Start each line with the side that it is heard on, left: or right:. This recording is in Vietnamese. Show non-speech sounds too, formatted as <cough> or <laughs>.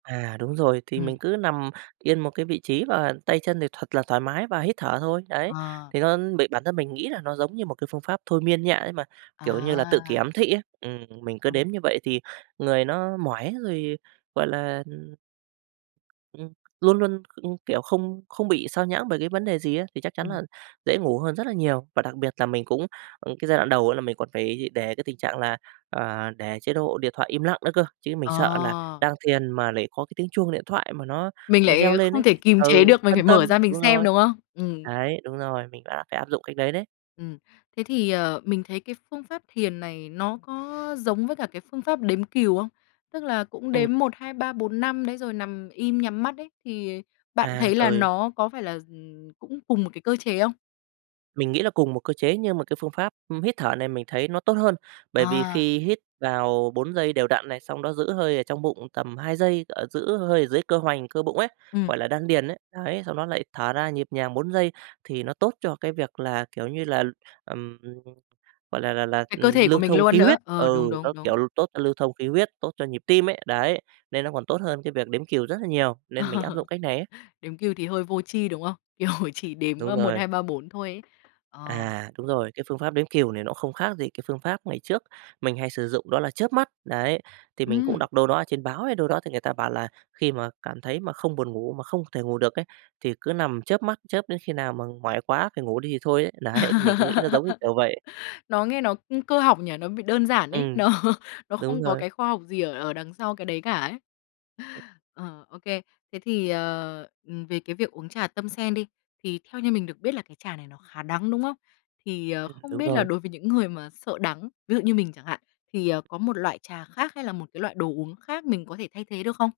right: À, đúng rồi, thì
left: Ừm.
right: mình cứ nằm yên một cái vị trí và tay chân thì thật là thoải mái và hít thở thôi, đấy,
left: Ờ
right: thì hơn bị bản thân mình nghĩ là nó giống như một cái phương pháp thôi miên nhẹ ấy mà, kiểu như là, tự kỷ
left: À!
right: ám thị ấy, ừm, ừm, mình cứ
left: Ừ.
right: đếm như vậy thì người nó mỏi rồi, gọi là, ừm ừm, luôn luôn, ưm, kiểu, không không bị xao nhãng bởi cái vấn đề gì á thì chắc chắn
left: Ừm.
right: là dễ ngủ hơn rất là nhiều và đặc biệt là mình cũng, ừm, cái giai đoạn đầu là mình còn phải để cái tình trạng là, ờ, để chế độ điện thoại im lặng nữa cơ, chứ mình sợ là
left: Ờ!
right: đang thiền mà lại có cái tiếng chuông điện thoại mà nó,
left: Mình
right: ờ,
left: lại
right: reo lên
left: không
right: ấy,
left: thể kìm chế
right: ừ,
left: được, mình phải
right: phân
left: mở ra
right: tâm
left: mình
right: đúng
left: xem,
right: rồi,
left: đúng không? Ừm.
right: ấy, đúng rồi, mình phải áp phải áp dụng cách đấy đấy.
left: Ừm. Thế thì, ờ, mình thấy cái phương pháp thiền này nó có giống với cả cái phương pháp đếm cừu không? Tức là cũng
right: Ừm.
left: đếm 1, 2, 3, 4, 5 đấy rồi nằm im, nhắm mắt đấy thì bạn
right: À,
left: thấy là
right: rồi.
left: nó có phải là, ừm, cũng cùng một cái cơ chế không?
right: Mình nghĩ là cùng một cơ chế nhưng mà cái phương pháp, ưm, hít thở này mình thấy nó tốt hơn, bởi vì
left: À!
right: khi hít vào 4 giây đều đặn này xong nó giữ hơi ở trong bụng tầm 2 giây, ở giữ hơi ở dưới cơ hoành, cơ bụng ấy,
left: Ừm.
right: gọi là, đan điền ấy. Ấy, xong đó lại thở ra nhịp nhàng 4 giây thì nó tốt cho cái việc là, kiểu như là, ừm, gọi là là là,
left: Cái cơ
right: ừm,
left: thể của
right: lưu
left: mình
right: thông
left: luôn
right: khí
left: nữa,
right: huyết
left: ờ,
right: ừ,
left: đúng, đúng,
right: nó,
left: đúng.
right: kiểu, lưu tốt cho lưu thông khí huyết, tốt cho nhịp tim ấy, đấy, nên nó còn tốt hơn cái việc đếm cừu rất là nhiều nên mình áp dụng
left: <laughs>
right: cách này ấy.
left: Đếm cừu thì hơi vô tri, đúng không? Kiểu chỉ đếm,
right: Đúng
left: ơ, một
right: rồi.
left: hai ba bốn thôi ấy, ờ.
right: À, đúng rồi, cái phương pháp đếm cừu này nó không khác gì cái phương pháp ngày trước mình hay sử dụng đó là chớp mắt. Đấy, thì mình cũng
left: Ừm.
right: đọc đâu đó ở trên báo hay đâu đó thì người ta bảo là khi mà cảm thấy mà không buồn ngủ mà không thể ngủ được ấy, thì cứ nằm chớp mắt, chớp đến khi nào mà mỏi quá phải ngủ đi thì thôi ấy, đấy, mình cũng nghĩ ra giống như kiểu
left: <laughs>
right: vậy.
left: Nó nghe nó, ưm, cơ học nhỉ? Nó bị đơn giản ấy,
right: Ừm,
left: nó nó
right: đúng
left: không có
right: rồi.
left: cái khoa học gì ở ở đằng sau cái đấy cả ấy. Ờ, ô kê. Thế thì, ờ, ừm, về cái việc uống trà tâm sen đi, thì theo như mình được biết là cái trà này nó khá đắng, đúng không? Thì, ờ,
right: Ừm.
left: không
right: Đúng
left: biết là
right: rồi.
left: đối với những người mà sợ đắng, ví dụ như mình chẳng hạn, thì, ờ, có một loại trà khác hay là một cái loại đồ uống khác mình có thể thay thế được không?